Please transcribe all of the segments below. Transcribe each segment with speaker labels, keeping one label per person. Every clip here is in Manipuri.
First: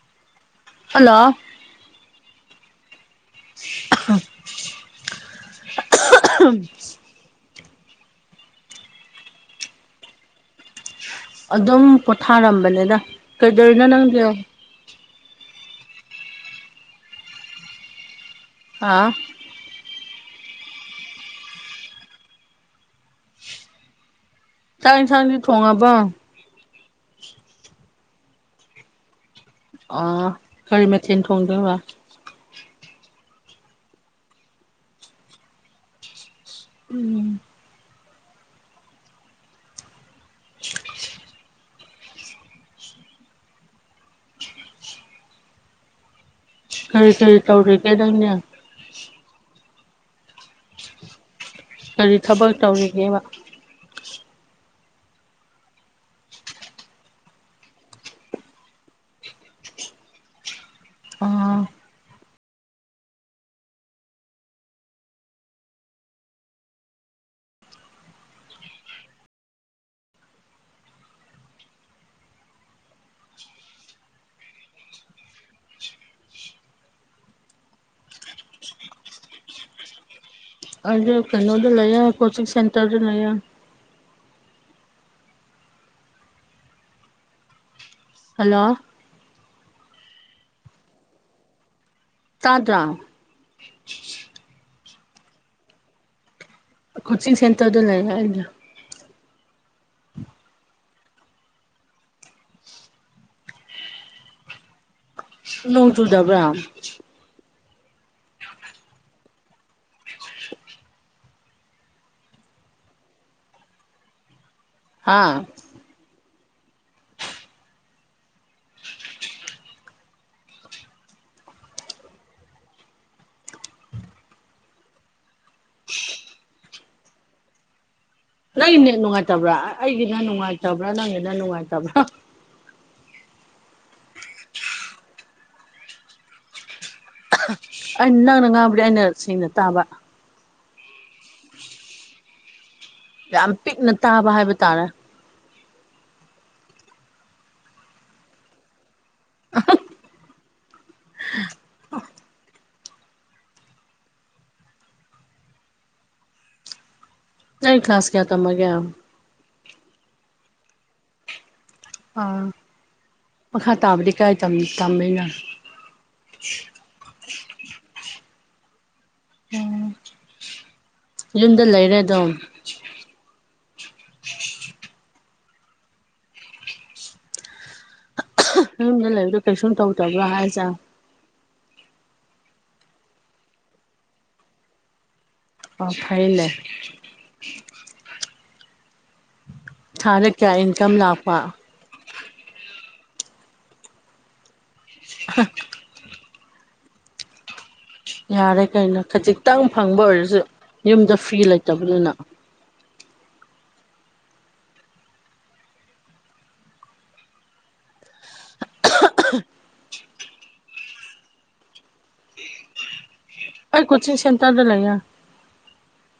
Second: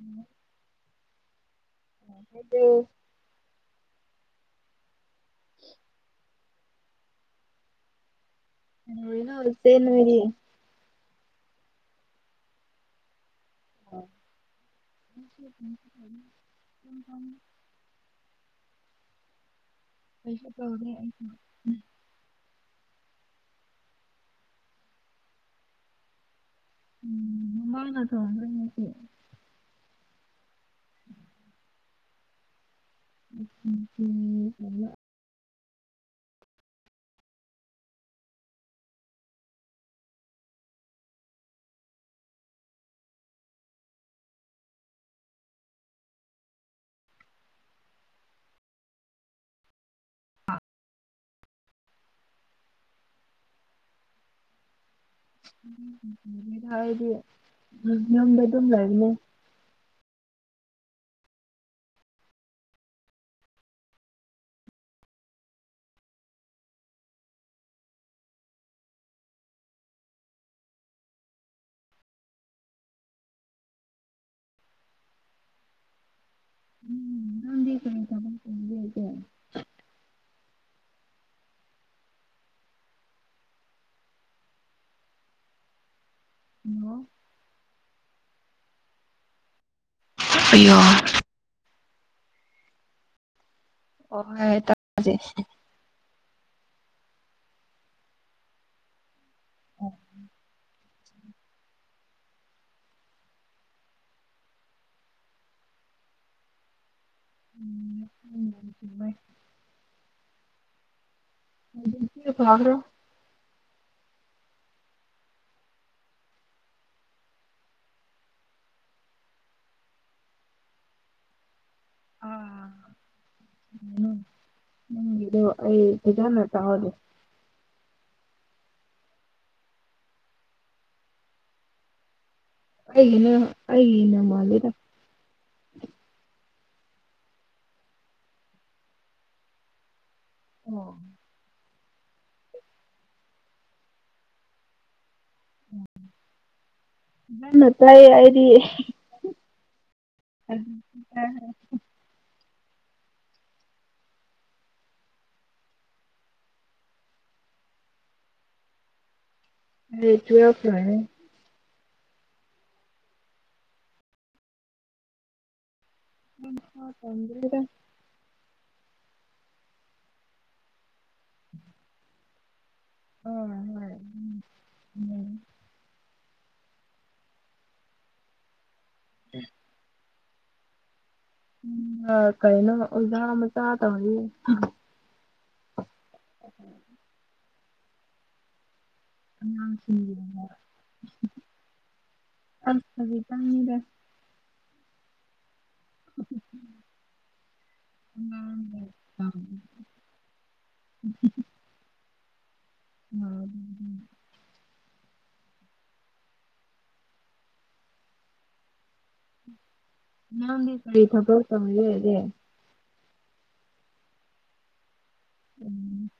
Speaker 1: ꯎꯝ
Speaker 2: ꯄꯨꯂꯣ
Speaker 1: ꯑꯗꯣ
Speaker 2: ꯑ ꯎꯝ
Speaker 1: ꯅ ꯁꯦꯅꯤ ꯃꯗꯤ
Speaker 2: ꯑꯗꯨꯝ ꯄꯣꯊꯥꯔꯝꯕꯅꯤꯗ ꯀꯩꯗꯧꯔꯤꯅꯣ ꯅꯪꯗꯤ
Speaker 1: ꯎꯝ ꯎ ꯊꯝ
Speaker 2: ꯑ
Speaker 1: ꯄꯩꯁ ꯇ
Speaker 2: ꯇꯏ ꯊꯥꯡ ꯊꯣꯡꯉꯕ
Speaker 1: ꯎꯝ ꯃꯃ ꯅ ꯊ ꯋꯥꯗ ꯉꯁꯤ
Speaker 2: ꯑ ꯀꯔꯤ ꯃꯊꯦꯟ ꯊꯣꯡꯗꯕ
Speaker 1: ꯎꯝ ꯎꯝ
Speaker 2: ꯎꯝ ꯈꯔꯤ ꯈꯔꯤ ꯇꯧꯔꯔꯤ ꯀꯩꯗꯪꯅ ꯑꯗꯨꯗꯤ ꯊꯕꯛ ꯇꯧꯔꯤꯒꯦꯕ
Speaker 1: ꯍꯥꯏꯗꯤ ꯌꯗ [inaudible] ꯑꯗꯨꯝ ꯂꯩꯅꯤ
Speaker 2: ꯑꯥ
Speaker 1: ꯎꯝ ꯉꯥꯟꯗꯦ ꯀ ꯀꯃ ꯀꯦ [unintelligible] [inaudible]
Speaker 2: ꯑꯗ ꯀꯩꯅꯣꯗ ꯂꯩ ꯀꯣꯆꯤꯡ ꯁꯦꯟꯇꯔꯗ ꯂꯩꯌꯦ ꯍꯜꯂꯣ
Speaker 1: ꯑꯩ ꯌ
Speaker 2: ꯇꯥꯗ꯭ꯔ
Speaker 1: ꯑꯣ ꯍꯣꯏ [unintelligible] ꯇꯖꯦ
Speaker 2: ꯀꯣꯆꯤꯡ ꯁꯦꯟꯇꯔ ꯗꯨ ꯂꯩ ꯏꯗ
Speaker 1: ꯎ [inaudible]
Speaker 2: ꯅꯣꯡ ꯆꯨꯗꯕ꯭ꯔ
Speaker 1: ꯎꯝ ꯎꯚꯥꯏ [inaudible] ꯐꯥꯕ꯭ꯔꯣ [inaudible]
Speaker 2: ꯍꯥꯥ
Speaker 1: ꯑꯥ ꯎ [inaudible] ꯅꯪꯗꯣ ꯑꯩ ꯐꯖꯅ ꯇ ꯍꯗ
Speaker 2: ꯅꯪꯒꯤꯅꯦ ꯅꯨꯡꯉꯥꯏꯇꯕ꯭ꯔꯥ ꯑꯩꯒꯤꯅ ꯅꯨꯡꯉꯥꯏꯇꯕ꯭ꯔꯥ ꯅꯪꯒꯤꯅ ꯅꯨꯡꯉꯥꯏꯇꯕ꯭ꯔꯥ
Speaker 1: ꯑꯩꯅ ꯑꯩꯅ ꯃꯦꯗ
Speaker 2: ꯑꯩꯅ ꯅꯪꯅ ꯉꯥꯡꯕꯗꯤ ꯑꯩꯅ ꯁꯦꯡꯅ ꯇꯥꯕ
Speaker 1: ꯑꯣ
Speaker 2: ꯌꯥꯝ ꯄꯤꯛꯅ ꯇꯥꯕ ꯍꯥꯏꯕ ꯇꯥꯔꯦ
Speaker 1: ꯅ ꯇꯥꯏꯌꯦ ꯍꯥꯏꯗꯤꯌꯦ [inaudible] ꯑ [inaudible]
Speaker 2: ꯅ ꯀ꯭ꯂꯥꯁ ꯀꯌꯥ ꯇꯃꯒꯦ
Speaker 1: ꯍ ꯇꯌꯥꯄ꯭ꯔꯅꯦ
Speaker 2: ꯑꯥ ꯃꯈꯥ ꯇꯥꯕꯗꯤ ꯀꯥꯏ ꯇꯝꯃꯦꯅꯣ
Speaker 1: ꯍ ꯇꯝꯗ꯭ꯔꯗ
Speaker 2: ꯎꯝ ꯌꯨꯝꯗ ꯂꯩꯔꯦ ꯑꯗꯨꯝ
Speaker 1: ꯑꯣ ꯍꯣꯏ ꯎꯝ
Speaker 2: ꯌꯨꯝꯗ ꯂꯩꯕꯗꯣ ꯀꯩꯁꯨꯝ ꯇꯧꯗꯕ꯭ꯔꯥ ꯍꯥꯏꯁꯦ
Speaker 1: ꯎ ꯀꯥꯏꯅ ꯑꯣꯖꯥ ꯃꯁꯥ ꯇ
Speaker 2: ꯑ ꯐꯥꯏ ꯂꯩꯦ ꯈꯔꯦ
Speaker 1: ꯑꯉꯥꯡꯁꯤꯡꯒꯤꯅ
Speaker 2: ꯀꯌꯥ ꯏꯟꯀꯝ ꯂꯥꯛꯄ
Speaker 1: ꯑ ꯇꯉꯗ
Speaker 2: [inaudible]
Speaker 1: ꯑ [inaudible]
Speaker 2: ꯌꯥꯔꯦ ꯀꯩꯅꯣ ꯈꯖꯤꯛꯇꯪ ꯐꯪꯕ ꯑꯣꯏꯔꯁꯨ ꯌꯨꯝꯗ ꯐꯤ ꯂꯩꯇꯕꯅꯤꯅ
Speaker 1: ꯅꯪ ꯀꯔꯤ ꯏ ꯊ ꯀ ꯇꯕ ꯂꯩꯦꯗꯦ
Speaker 2: ꯑꯩ ꯀꯣꯆꯤꯡ ꯁꯦꯟꯇꯔꯗ ꯂꯩꯌꯦ
Speaker 1: ꯎꯝ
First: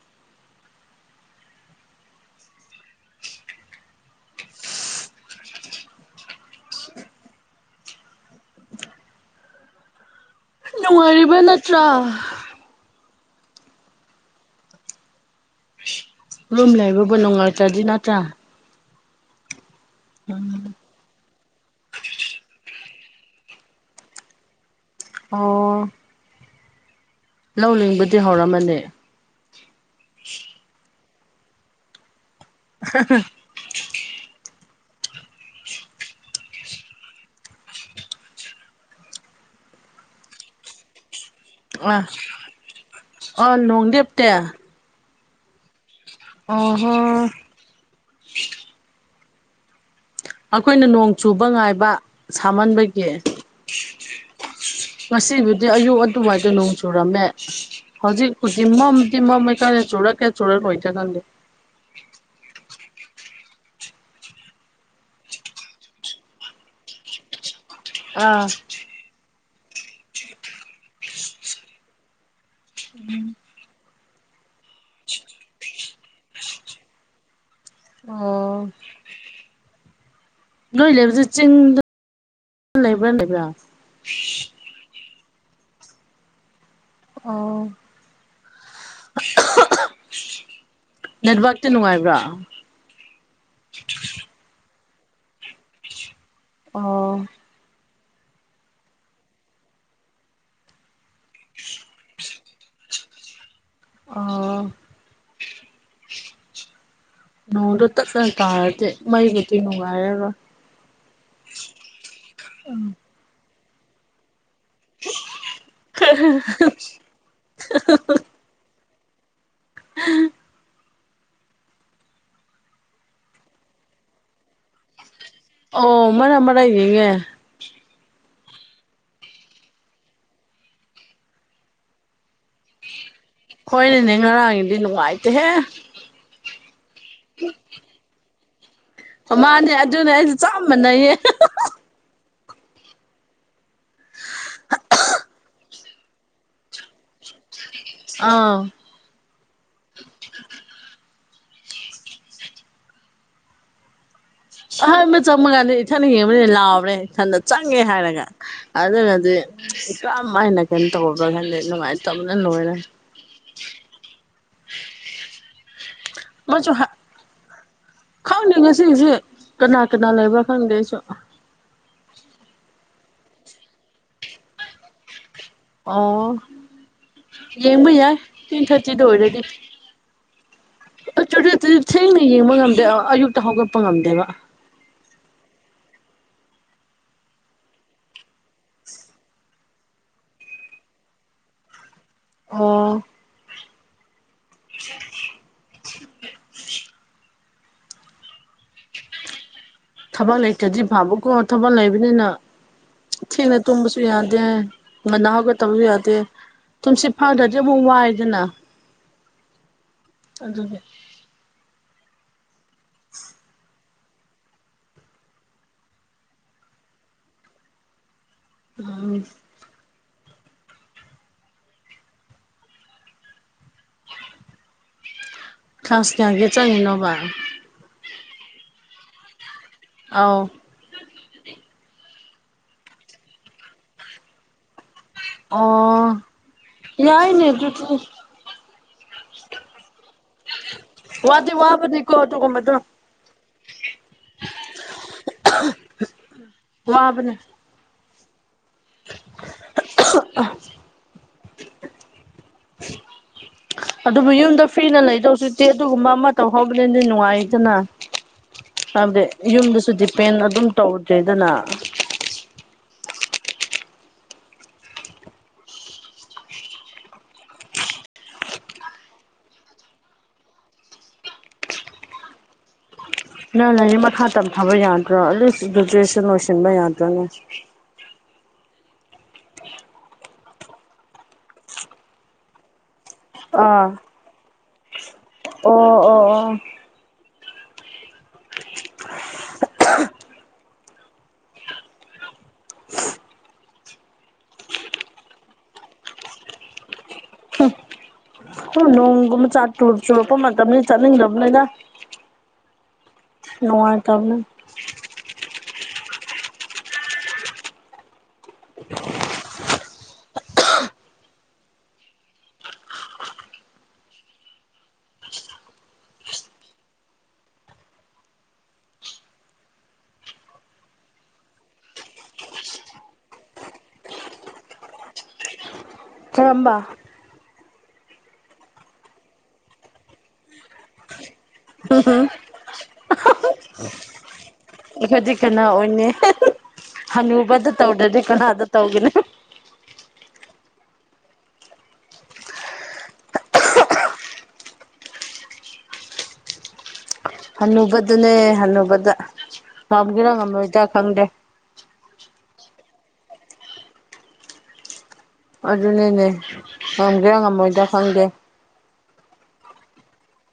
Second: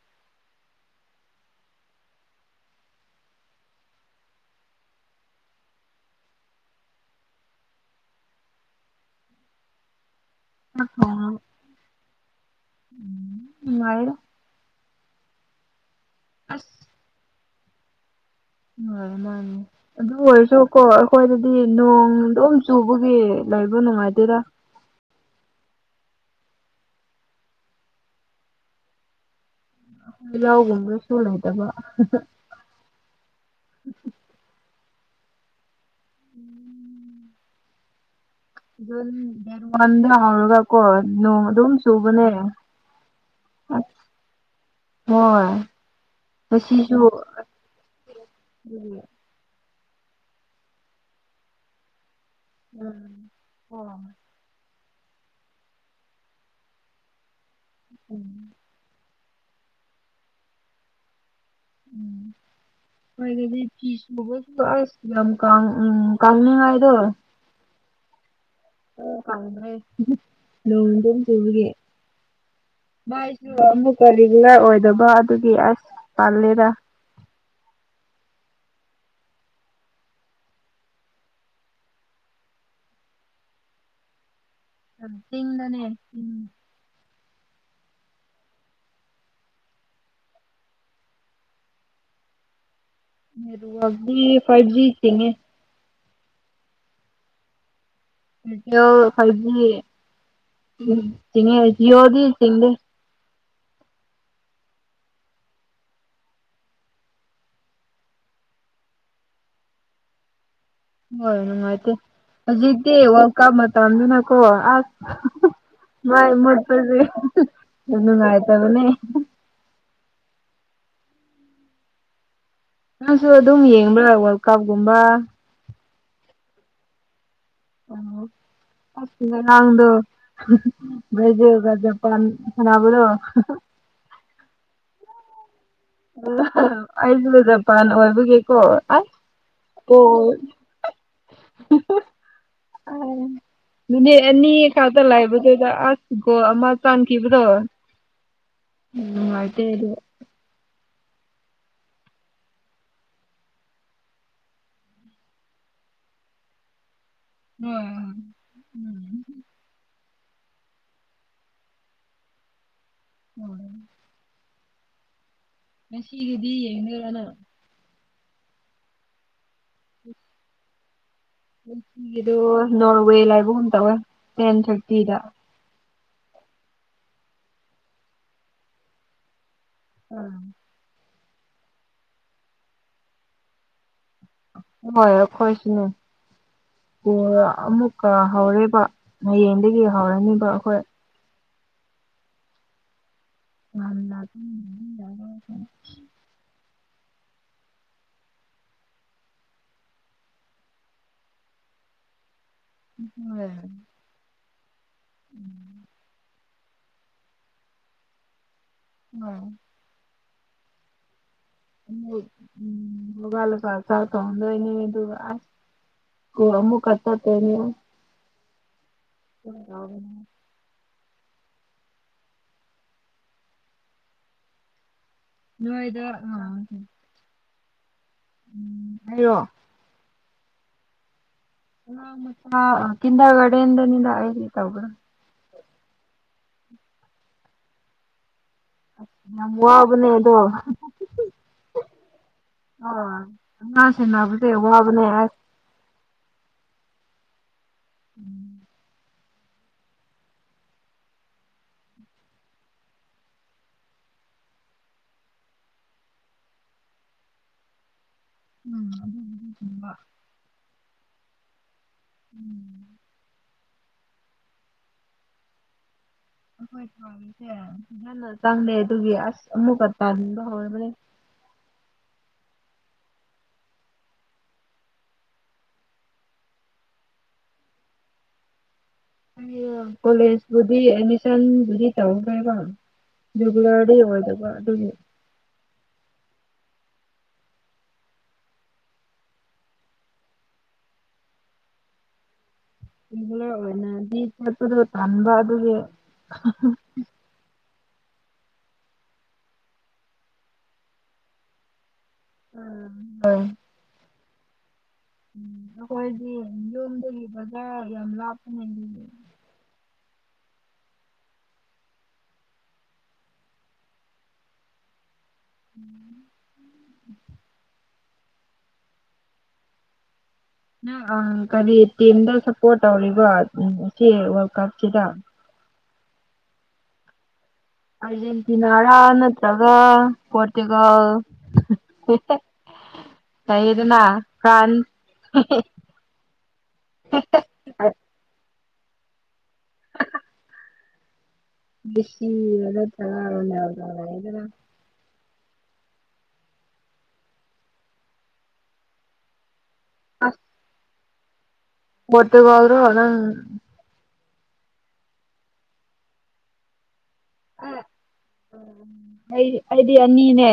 Speaker 1: ꯆꯥꯛ
Speaker 2: ꯅꯨꯡꯉꯥꯏꯔꯤꯕ ꯅꯠꯇ꯭ꯔꯥ
Speaker 1: ꯂꯔꯣ ꯑꯁ
Speaker 2: ꯔꯨꯝꯂꯕꯕ ꯅꯅꯨꯡꯂꯥꯏ ꯆꯗꯤ ꯅꯠꯇ꯭ꯔꯥ
Speaker 1: ꯃꯥ ꯃꯥꯅꯦ ꯑꯗꯨ ꯑꯣꯏꯔꯁꯨꯀꯣ ꯑꯩꯈꯣꯏꯗꯗꯤ ꯁꯤ ꯅꯣꯡ ꯗꯨꯝ ꯆꯨꯕꯒꯤ ꯂꯩꯕ ꯅꯨꯡꯉꯥꯏꯗꯣꯏꯔ
Speaker 2: ꯑꯣ ꯂꯧ ꯂꯤꯡꯕꯗꯤ ꯍꯧꯔꯝꯃꯅꯤ
Speaker 1: ꯌꯥꯎꯒꯨꯝꯕꯁꯨ ꯂꯩꯗꯕ [inaudible]
Speaker 2: [inaudible]
Speaker 1: ꯎꯝ ꯑꯗꯨ [inaudible] ꯗꯦꯔꯟ [inaudible] ꯍꯧꯒ ꯀꯣ ꯅꯣꯡ ꯑꯗꯨꯝ
Speaker 2: ꯑ
Speaker 1: ꯆꯨꯕꯅꯦ
Speaker 2: ꯑ ꯅꯣꯡ ꯂꯦꯞꯇꯦ
Speaker 1: ꯃꯣꯏ
Speaker 2: ꯑꯣꯍꯣ
Speaker 1: ꯉꯁꯤꯁꯨ
Speaker 2: ꯑꯩꯈꯣꯏꯅ ꯅꯣꯡ ꯆꯨꯕ ꯉꯥꯏꯕ ꯁꯥꯃꯟꯕꯒꯤ
Speaker 1: ꯎꯝ ꯍꯣꯏ
Speaker 2: ꯉꯁꯤꯕꯨꯗꯤ ꯑꯌꯨꯛ ꯑꯗꯨꯋꯥꯏꯗ ꯅꯣꯡ ꯆꯨꯔꯝꯃꯦ
Speaker 1: ꯎꯝ
Speaker 2: ꯍꯧꯖꯤꯛꯄꯨꯗꯤ ꯃꯝ ꯃꯝꯃꯦ ꯀꯟꯅ ꯆꯨꯔꯀꯦ ꯆꯨꯔꯛꯑꯣꯏꯗꯔ ꯈꯪꯗꯦ
Speaker 1: [unintelligible] [unintelligible]
Speaker 2: ꯑꯥ
Speaker 1: ꯅꯣꯡ ꯑꯗꯨꯝ ꯆꯨꯕꯒꯤ ꯃꯥꯏꯁꯨ ꯑꯃꯨꯛꯀ ꯔꯤꯒꯨꯂꯔ ꯑꯣꯏꯗꯕ ꯑꯗꯨꯒꯤ ꯑꯁ ꯇꯜꯂꯦꯗ [unintelligible]
Speaker 2: ꯑꯣ ꯅꯣꯏ ꯂꯩꯕꯁꯦ ꯆꯤꯡꯗ ꯂꯩꯕ꯭ꯔꯥ ꯂꯩꯕ꯭ꯔꯥ
Speaker 1: ꯆꯤꯡꯗꯅꯦ
Speaker 2: ꯑꯣ ꯅꯦꯠꯋꯥꯛꯇꯤ ꯅꯨꯡꯉꯥꯏꯕ꯭ꯔꯥ
Speaker 1: ꯅꯦꯠꯋꯥꯛꯇꯤ ꯐꯥꯏ ꯖꯤ ꯆꯤꯡꯉꯦ
Speaker 2: ꯑꯣ
Speaker 1: ꯐꯥꯏ ꯖꯤ ꯎꯝ ꯆꯤꯡꯑꯦ ꯖꯤꯑꯣꯗꯤ ꯆꯤꯡꯗꯦ
Speaker 2: ꯑ ꯅꯣꯡꯗꯣ ꯇꯠ ꯇꯠ ꯇꯥꯔꯗꯤ ꯃꯩꯒꯤꯗꯤ ꯅꯨꯡꯉꯥꯏꯔꯔꯣꯏ
Speaker 1: ꯍꯣꯏ ꯅꯨꯡꯉꯥꯏꯇꯦ ꯍꯧꯖꯤꯛꯇꯤ ꯋꯥꯀꯥꯞ ꯃꯇꯝꯅꯤꯅ ꯀꯣ ꯑꯣ ꯑ ꯃꯩ ꯃꯨꯠꯄꯁꯦ ꯅꯨꯡꯉꯥꯏꯇꯕꯅꯦ
Speaker 2: [unintelligible]
Speaker 1: ꯅꯪꯁꯨ ꯑꯗꯨꯝ ꯌꯦꯡꯕ꯭ꯔꯥ ꯋꯥꯔꯜ ꯀꯞꯀꯨꯝꯕ
Speaker 2: ꯑꯣ ꯃꯔꯛ ꯃꯔꯛ ꯌꯦꯡꯑꯦ
Speaker 1: ꯑꯣ ꯉꯔꯥꯡꯗꯨ ꯕ꯭ꯔꯥꯖꯤꯜ ꯒ ꯖꯥꯄꯥꯟꯒ ꯁꯥꯟꯅꯕꯗꯨ
Speaker 2: ꯍꯣꯏꯅꯦ ꯉꯔꯥꯡꯗꯤ ꯅꯨꯡꯉꯥꯏꯇꯦꯍꯦ
Speaker 1: ꯑꯩꯁꯨ ꯖꯄꯥꯟ ꯑꯣꯏꯕꯒꯤꯀꯣ ꯑꯁ
Speaker 2: ꯃꯥꯅꯦ ꯑꯗꯨꯅꯦ
Speaker 1: ꯒꯣꯜ
Speaker 2: ꯑꯩꯁꯨꯦ ꯆꯥꯞꯃꯅꯩꯌꯦ
Speaker 1: [unintelligible] ꯅꯨꯃꯤꯠ ꯑꯅꯤ ꯈꯛꯇ ꯂꯥꯏꯕꯗꯨꯗ ꯑꯁ ꯒꯣꯜ ꯑꯃ ꯆꯥꯟꯈꯤꯕꯗꯣ
Speaker 2: ꯑꯥ
Speaker 1: [unintelligible]
Speaker 2: [unintelligible] ꯑꯍꯥꯟꯕ ꯆꯟꯕ ꯀꯥꯟꯗ ꯏꯊꯟ ꯌꯦꯡꯕꯅꯤꯅꯦ ꯂꯥꯎꯔꯦ ꯊꯟꯗ ꯆꯪꯉꯦ ꯍꯥꯏꯔꯒ
Speaker 1: ꯍꯣꯏ
Speaker 2: ꯑꯗꯨꯒꯗꯤ ꯀꯩꯅꯣ ꯇꯧꯕ꯭ꯔꯥ ꯈꯟꯗꯦ ꯅꯨꯡꯉꯥꯏꯅ ꯇꯕꯅ ꯂꯣꯏꯔꯦ
Speaker 1: ꯎꯝ
Speaker 2: [unintelligible]
Speaker 1: ꯉꯁꯤꯒꯗꯤ
Speaker 2: ꯃꯥꯁꯨ
Speaker 1: ꯌꯦꯡꯗꯣꯏꯔ ꯅꯪ
Speaker 2: ꯈꯪꯗꯦ ꯉꯁꯤꯁꯦ ꯀꯅꯥ ꯀꯅꯥ ꯂꯩꯕ꯭ꯔꯥ ꯈꯪꯗꯦ ꯑꯩꯁꯨ
Speaker 1: ꯉꯁꯤꯒꯤꯗꯨ ꯅꯣꯔꯋꯦ ꯂꯥꯏꯕꯒꯨꯝ ꯇꯧꯋꯦ ꯇꯦꯟ ꯊꯥꯔꯇꯤꯗ
Speaker 2: ꯑꯣ ꯌꯦꯡꯕ ꯌꯥꯏ ꯇꯦꯟ ꯊꯥꯔꯇꯤꯗ ꯑꯣꯏꯔꯗꯤ
Speaker 1: ꯎꯝ
Speaker 2: ꯊꯦꯡꯅ ꯌꯦꯡꯕ ꯉꯝꯗꯦ ꯑꯌꯨꯛꯇ ꯍꯧꯒꯠꯄ ꯉꯝꯗꯦꯕ
Speaker 1: ꯍꯣꯏ ꯑꯩꯈꯣꯏꯁꯨꯅꯦ ꯑꯣ ꯑꯃꯨꯛꯀ ꯍꯧꯔꯦꯕ ꯍꯌꯦꯡꯗꯒꯤ ꯍꯧꯔꯅꯤꯕ ꯑꯩꯈꯣꯏ
Speaker 2: ꯑꯣ
Speaker 1: ꯃꯥꯟꯗꯗ
Speaker 2: ꯊꯕꯛ ꯂꯩꯇꯗ꯭ꯔꯤ ꯐꯕꯀꯣ ꯊꯕꯛ ꯂꯩꯕꯅꯤꯅ ꯊꯦꯡꯅ ꯇꯣꯡꯕꯁꯨ ꯌꯥꯗꯦ ꯉꯟꯅ ꯍꯧꯒ ꯇꯧꯁꯨ ꯌꯥꯗꯦ ꯇꯨꯝꯁꯤ ꯐꯪꯗ꯭ꯔꯗꯤ ꯑꯃꯨꯛ ꯋꯥꯏꯗꯅ
Speaker 1: ꯑꯝ
Speaker 2: ꯑꯗꯨꯅꯦ
Speaker 1: ꯎꯝ ꯣꯒꯜ ꯐ ꯆ ꯇ ꯍꯗꯅꯤꯗꯨ ꯑꯣ ꯑꯃꯃꯨ ꯀꯠꯇ ꯇꯅꯣ
Speaker 2: ꯎꯝ
Speaker 1: ꯍ ꯅꯣꯏꯗ
Speaker 2: ꯈꯥꯁ ꯊ ꯀꯦ
Speaker 1: ꯑꯥ
Speaker 2: ꯆꯅꯣꯕ
Speaker 1: ꯎꯝ ꯍꯥꯏꯣ
Speaker 2: ꯑꯥꯎ
Speaker 1: ꯀꯒꯅꯤ ꯍꯥꯏ ꯇ
Speaker 2: ꯑꯣ ꯌꯥꯏꯅꯦ ꯑꯗꯨ
Speaker 1: ꯌꯥꯝ ꯃꯕꯅꯦꯗꯣ
Speaker 2: ꯋꯥꯗꯤ ꯋꯥꯕꯅꯤꯀꯣ ꯑꯗꯨꯒꯨꯝꯕꯗꯣ
Speaker 1: ꯑ ꯑ ꯁꯤꯅꯥꯕꯨꯁ ꯋꯥ ꯋꯥꯕꯅꯦ ꯍꯥꯏ
Speaker 2: ꯃꯥꯕꯅꯦ
Speaker 1: ꯎꯝ
Speaker 2: [inaudible] ꯑꯗꯨꯕꯨ ꯌꯨꯝꯗ ꯐ꯭ꯔꯤꯅ ꯂꯩꯗꯧꯁꯨꯇꯦ ꯑꯗꯨꯒꯨꯝꯕ ꯑꯃ ꯇꯧꯍꯧꯕꯅꯤꯗꯤ ꯅꯨꯡꯉꯥꯏꯗꯅ
Speaker 1: ꯎꯝ
Speaker 2: ꯍꯥꯏꯕꯗꯤ ꯌꯨꯝꯗꯁꯨ
Speaker 1: ꯑꯗꯨꯒꯨꯝꯕ
Speaker 2: ꯗꯤꯄꯦꯟ ꯑꯗꯨꯝ ꯇꯧꯗ꯭ꯔꯦꯗꯅ
Speaker 1: ꯎꯝ ꯑꯩꯈꯣꯏꯁꯦ ꯌꯥꯝꯟꯅ ꯆꯥꯡꯅꯩ ꯑꯗꯨꯒꯤ ꯑꯁ ꯑꯃꯨꯛꯀ ꯇꯥꯟꯕ ꯍꯧꯔꯕꯅꯦ [inaudible]
Speaker 2: ꯅꯪ ꯂꯥꯏꯔꯤꯛ ꯃꯈꯥ ꯇꯝꯊꯥꯕ ꯌꯥꯗ꯭ꯔꯣ ꯑꯦꯠꯂꯤꯁ ꯒꯦꯖꯨꯦꯁꯟ ꯂꯣꯏꯁꯤꯟꯕ ꯌꯥꯗ꯭ꯔꯅꯦ
Speaker 1: ꯑ ꯀꯣꯂꯦꯖꯄꯨꯗꯤ ꯑꯦꯗꯃꯤꯁꯟꯕꯨꯗꯤ ꯇꯧꯈ꯭ꯔꯦꯕꯣ
Speaker 2: ꯑꯥ
Speaker 1: ꯗꯨꯒꯒꯥꯗꯤ ꯑꯣꯏꯗꯕ ꯑꯗꯨꯒꯤ
Speaker 2: ꯑꯣ ꯑꯣ ꯑꯣ
Speaker 1: ꯑꯣꯏꯅꯗꯤ ꯄꯣꯠꯇꯨꯗ ꯇꯥꯟꯕ ꯑꯗꯨꯒꯤ
Speaker 2: ꯅꯣꯡꯒꯨꯝꯕ ꯆ ꯆꯨꯔꯛꯄ ꯃꯇꯝꯅꯤ ꯆꯥꯅꯤꯡꯗ꯭ꯔꯕꯅꯤꯅ ꯅꯨꯡꯉ ꯇꯥꯕꯅ
Speaker 1: ꯎꯝ ꯑꯩꯈꯣꯏꯗꯤ ꯌꯨꯝꯗꯒꯤ ꯕꯖꯥꯔ ꯌꯥꯝ ꯂꯥꯞꯄꯅꯦ ꯎꯝ ꯅꯪ ꯀꯔꯤ ꯇꯤꯝꯗ ꯁꯞꯄꯣꯔꯠ ꯇꯧꯔꯤꯔꯤꯕꯣ ꯁꯤ ꯋꯥꯔꯜ ꯀꯞꯁꯤꯗ
Speaker 2: ꯆꯔꯝꯕ
Speaker 1: ꯑꯔꯖꯦꯟꯇꯤꯅꯥꯔ ꯅꯠꯇ꯭ꯔꯒ ꯄꯣꯣꯔꯇꯨꯒꯜ
Speaker 2: ꯍꯝ ꯍꯝ
Speaker 1: ꯇꯩꯗꯅꯥ
Speaker 2: ꯑꯩꯈꯣꯏꯗꯤ ꯀꯅꯥ ꯑꯣꯏꯅꯤ ꯍꯅꯨꯕꯗ ꯇꯧꯗ꯭ꯔꯗꯤ ꯀꯅꯥꯗ ꯇꯧꯒꯦꯅꯤ
Speaker 1: ꯗꯤꯁꯤ ꯇꯗꯥꯅ
Speaker 2: ꯍꯟꯅꯨꯕꯗꯅꯦ ꯍꯟꯅꯨꯕꯗ ꯉꯝꯒꯦꯔꯥ ꯉꯝꯂꯣꯏꯗ꯭ꯔꯥ ꯈꯪꯗꯦ
Speaker 1: ꯃꯠꯇꯀꯜ꯭ꯔꯣꯅꯪ
Speaker 2: ꯑꯗꯨꯅꯤꯅꯦ ꯉꯝꯒꯦ ꯉꯝꯃꯣꯏꯗ ꯈꯪꯒꯦ
Speaker 1: ꯑꯩ ꯑꯩꯗꯤ ꯑꯅꯤꯅꯦ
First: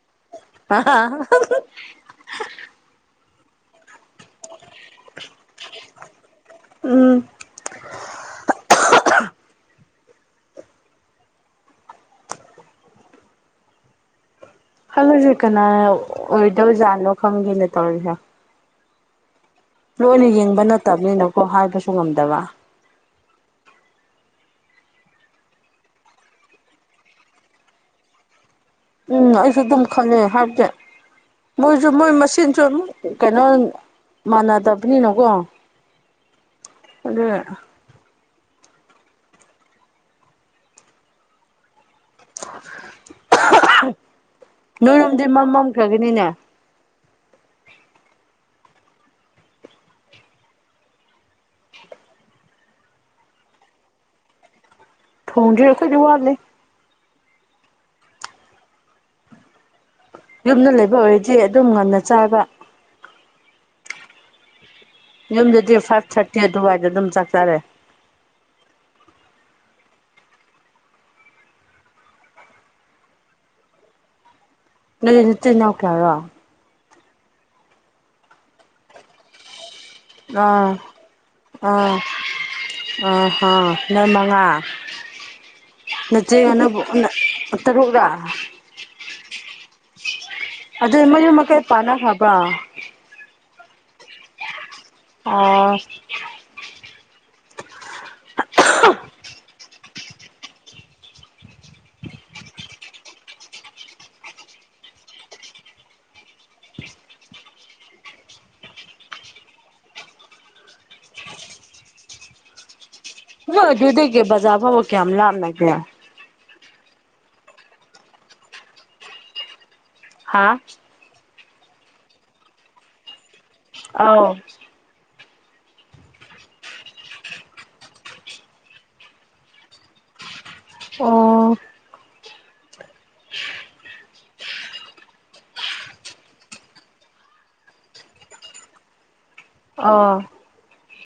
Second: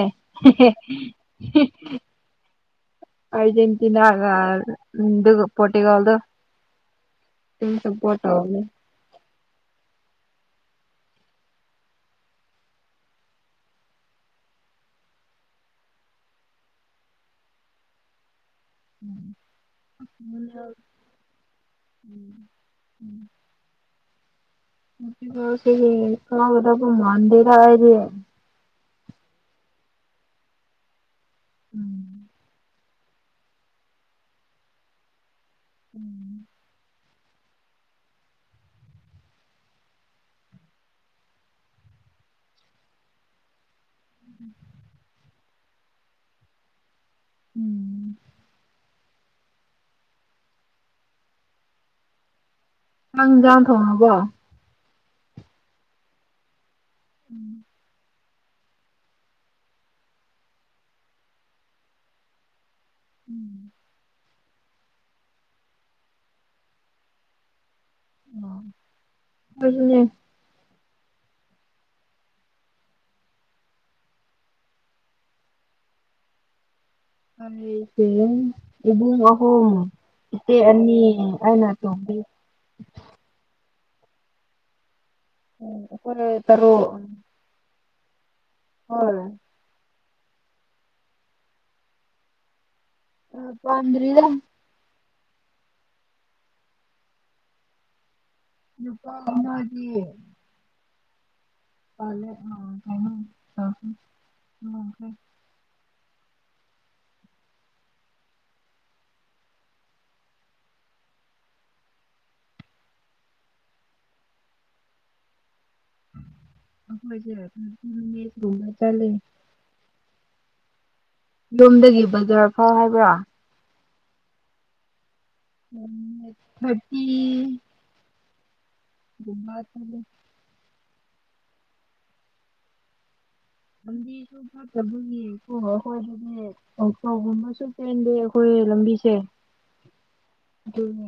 Speaker 1: ꯑꯔꯖꯦꯟꯇꯤꯅꯥꯒꯗꯨ ꯄꯣꯔꯇꯨꯒꯜꯗꯨ
Speaker 2: ꯎꯝ
Speaker 1: ꯎꯁꯨ ꯄꯣꯠꯇꯦ
Speaker 2: ꯆꯂꯦ ꯀꯅꯥ ꯑꯣꯏꯋꯗꯧꯖꯥꯅꯣ ꯈꯪꯒꯦꯅꯦ ꯇꯧꯖ
Speaker 1: ꯎꯝ
Speaker 2: ꯂꯣꯏꯅ ꯌꯦꯡꯕ ꯅꯠꯇꯕꯅꯤꯅꯀꯣ ꯍꯥꯏꯕꯁꯨ ꯉꯝꯗꯕ
Speaker 1: ꯁꯤ ꯊꯗ ꯃꯗꯔ ꯍꯥꯏꯗꯤ
Speaker 2: ꯎꯝ ꯑꯩꯁꯨ ꯑꯗꯨꯝ ꯈꯪꯉꯦ ꯍꯥꯏꯕꯗꯤ ꯃꯣꯏꯁꯨ ꯃꯣꯏ ꯃꯆꯤꯟꯁꯨ ꯑꯗꯨꯝ ꯀꯩꯅꯣ ꯃꯥꯟꯅꯗꯕꯅꯤꯅꯀꯣ
Speaker 1: ꯎꯝ
Speaker 2: ꯑꯗꯨꯅ ꯑꯍ ꯅꯣꯏꯔꯨꯝꯗꯤ ꯃꯝꯃꯝꯈ꯭ꯔꯒꯅꯤꯅꯦ꯫
Speaker 1: ꯎꯝ ꯍꯪꯖꯥꯡ ꯊꯣꯡꯑꯕꯣ꯫
Speaker 2: ꯊꯣꯡꯗ꯭ꯔꯤ ꯑꯈꫭꯏꯗꯤ ꯋꯥꯠꯂꯤ꯫
Speaker 1: ꯎꯝ
Speaker 2: ꯌꯨꯝꯅ ꯂꯩꯕ ꯑꯣꯏꯔꯗꯤ ꯑꯗꯨꯝ ꯉꯟꯅ ꯆꯥꯌꯦꯕ꯫
Speaker 1: ꯎꯝ
Speaker 2: ꯌꯨꯝꯗꯗꯤ ꯐꯥꯏꯚ ꯊꯥꯔꯇꯤ ꯑꯗꯨꯋꯥꯏꯗ ꯑꯗꯨꯝ ꯆꯥꯛ ꯆꯥꯔꯦ꯫
Speaker 1: ꯑꫭ ꯑꯗꯨꯅꯦ꯫
Speaker 2: ꯅꯅꯦ ꯅꯆꯤꯟ ꯅꯥꯎ ꯀꯌꯥꯔꯣ꯫
Speaker 1: ꯑꯩꯇꯤꯟ ꯏꯕꯨꯡ ꯑꯍꯨꯝ
Speaker 2: ꯑ
Speaker 1: ꯏꯆꯦ ꯑꯅꯤ ꯑꯩꯅ
Speaker 2: ꯥ ꯑꯥ
Speaker 1: ꯑꯇꯣꯝꯕꯤ
Speaker 2: ꯑ ꯍꯥ ꯅ ꯃꯉꯥ
Speaker 1: ꯎꯝ ꯑꯩꯈꯣꯏ
Speaker 2: ꯅꯠꯆꯦꯒꯅ
Speaker 1: ꯇꯔꯨꯛ
Speaker 2: ꯇꯔꯨꯛꯔꯥ꯫
Speaker 1: ꯍꯣꯏ꯫
Speaker 2: ꯑꯗꯨ ꯃꯌꯨꯃ ꯃꯀꯩ ꯄꯥꯟꯅ ꯈꯕ꯭ꯔꯥ꯫
Speaker 1: ꯄꯥꯟꯗ꯭ꯔꯤꯗ꯫
Speaker 2: ꯑꫭ
Speaker 1: ꯅꯨꯄꯥ ꯑꯃꯒꯤ ꯄꯥꯂꯦ [inaudible]
Speaker 2: ꯅꫭꯏ ꯑꯗꯨꯗꯒꯦ ꯕꯖꯥꯔ ꯐꯥꯎꯕꯨ ꯀꯌꯥꯝ ꯂꯥꯞꯅꯒꯦ꯫
Speaker 1: ꯑꯈꯣꯏꯁꯦ [inaudible] ꯒꯨꯝꯕ ꯆꯠꯂꯤ꯫
Speaker 2: ꯍꯥꯥ
Speaker 1: ꯌꯨꯝꯗꯒꯤ ꯕꯖꯥꯔ ꯐꯥꯎ ꯍꯥꯏꯕ꯭ꯔꫭ꯫
Speaker 2: ꯑꯥꯎ꯫
Speaker 1: ꯎꯝ ꯊꯔꯇꯤ ꯒꯨꯝꯕꯥ ꯆꯠꯂꯦ꯫
Speaker 2: ꯑꯣ
Speaker 1: ꯂꯝꯕꯤꯁꯨ ꯐꯠꯇꯕꯒꯤꯀꫭ ꯑꯈꯣꯏꯗꯗꯤ ꯑꯣꯇꯣꯒꯨꯝꯕꯁꯨ ꯆꯦꯟꯗꯦ ꯑꯈꯣꯏ꯫ ꯒꯤ ꯂꯝꯕꯤꯁꯦ꯫
Speaker 2: ꯑꯥꯎ
Speaker 1: ꯑꯗꯨꯅꯦ꯫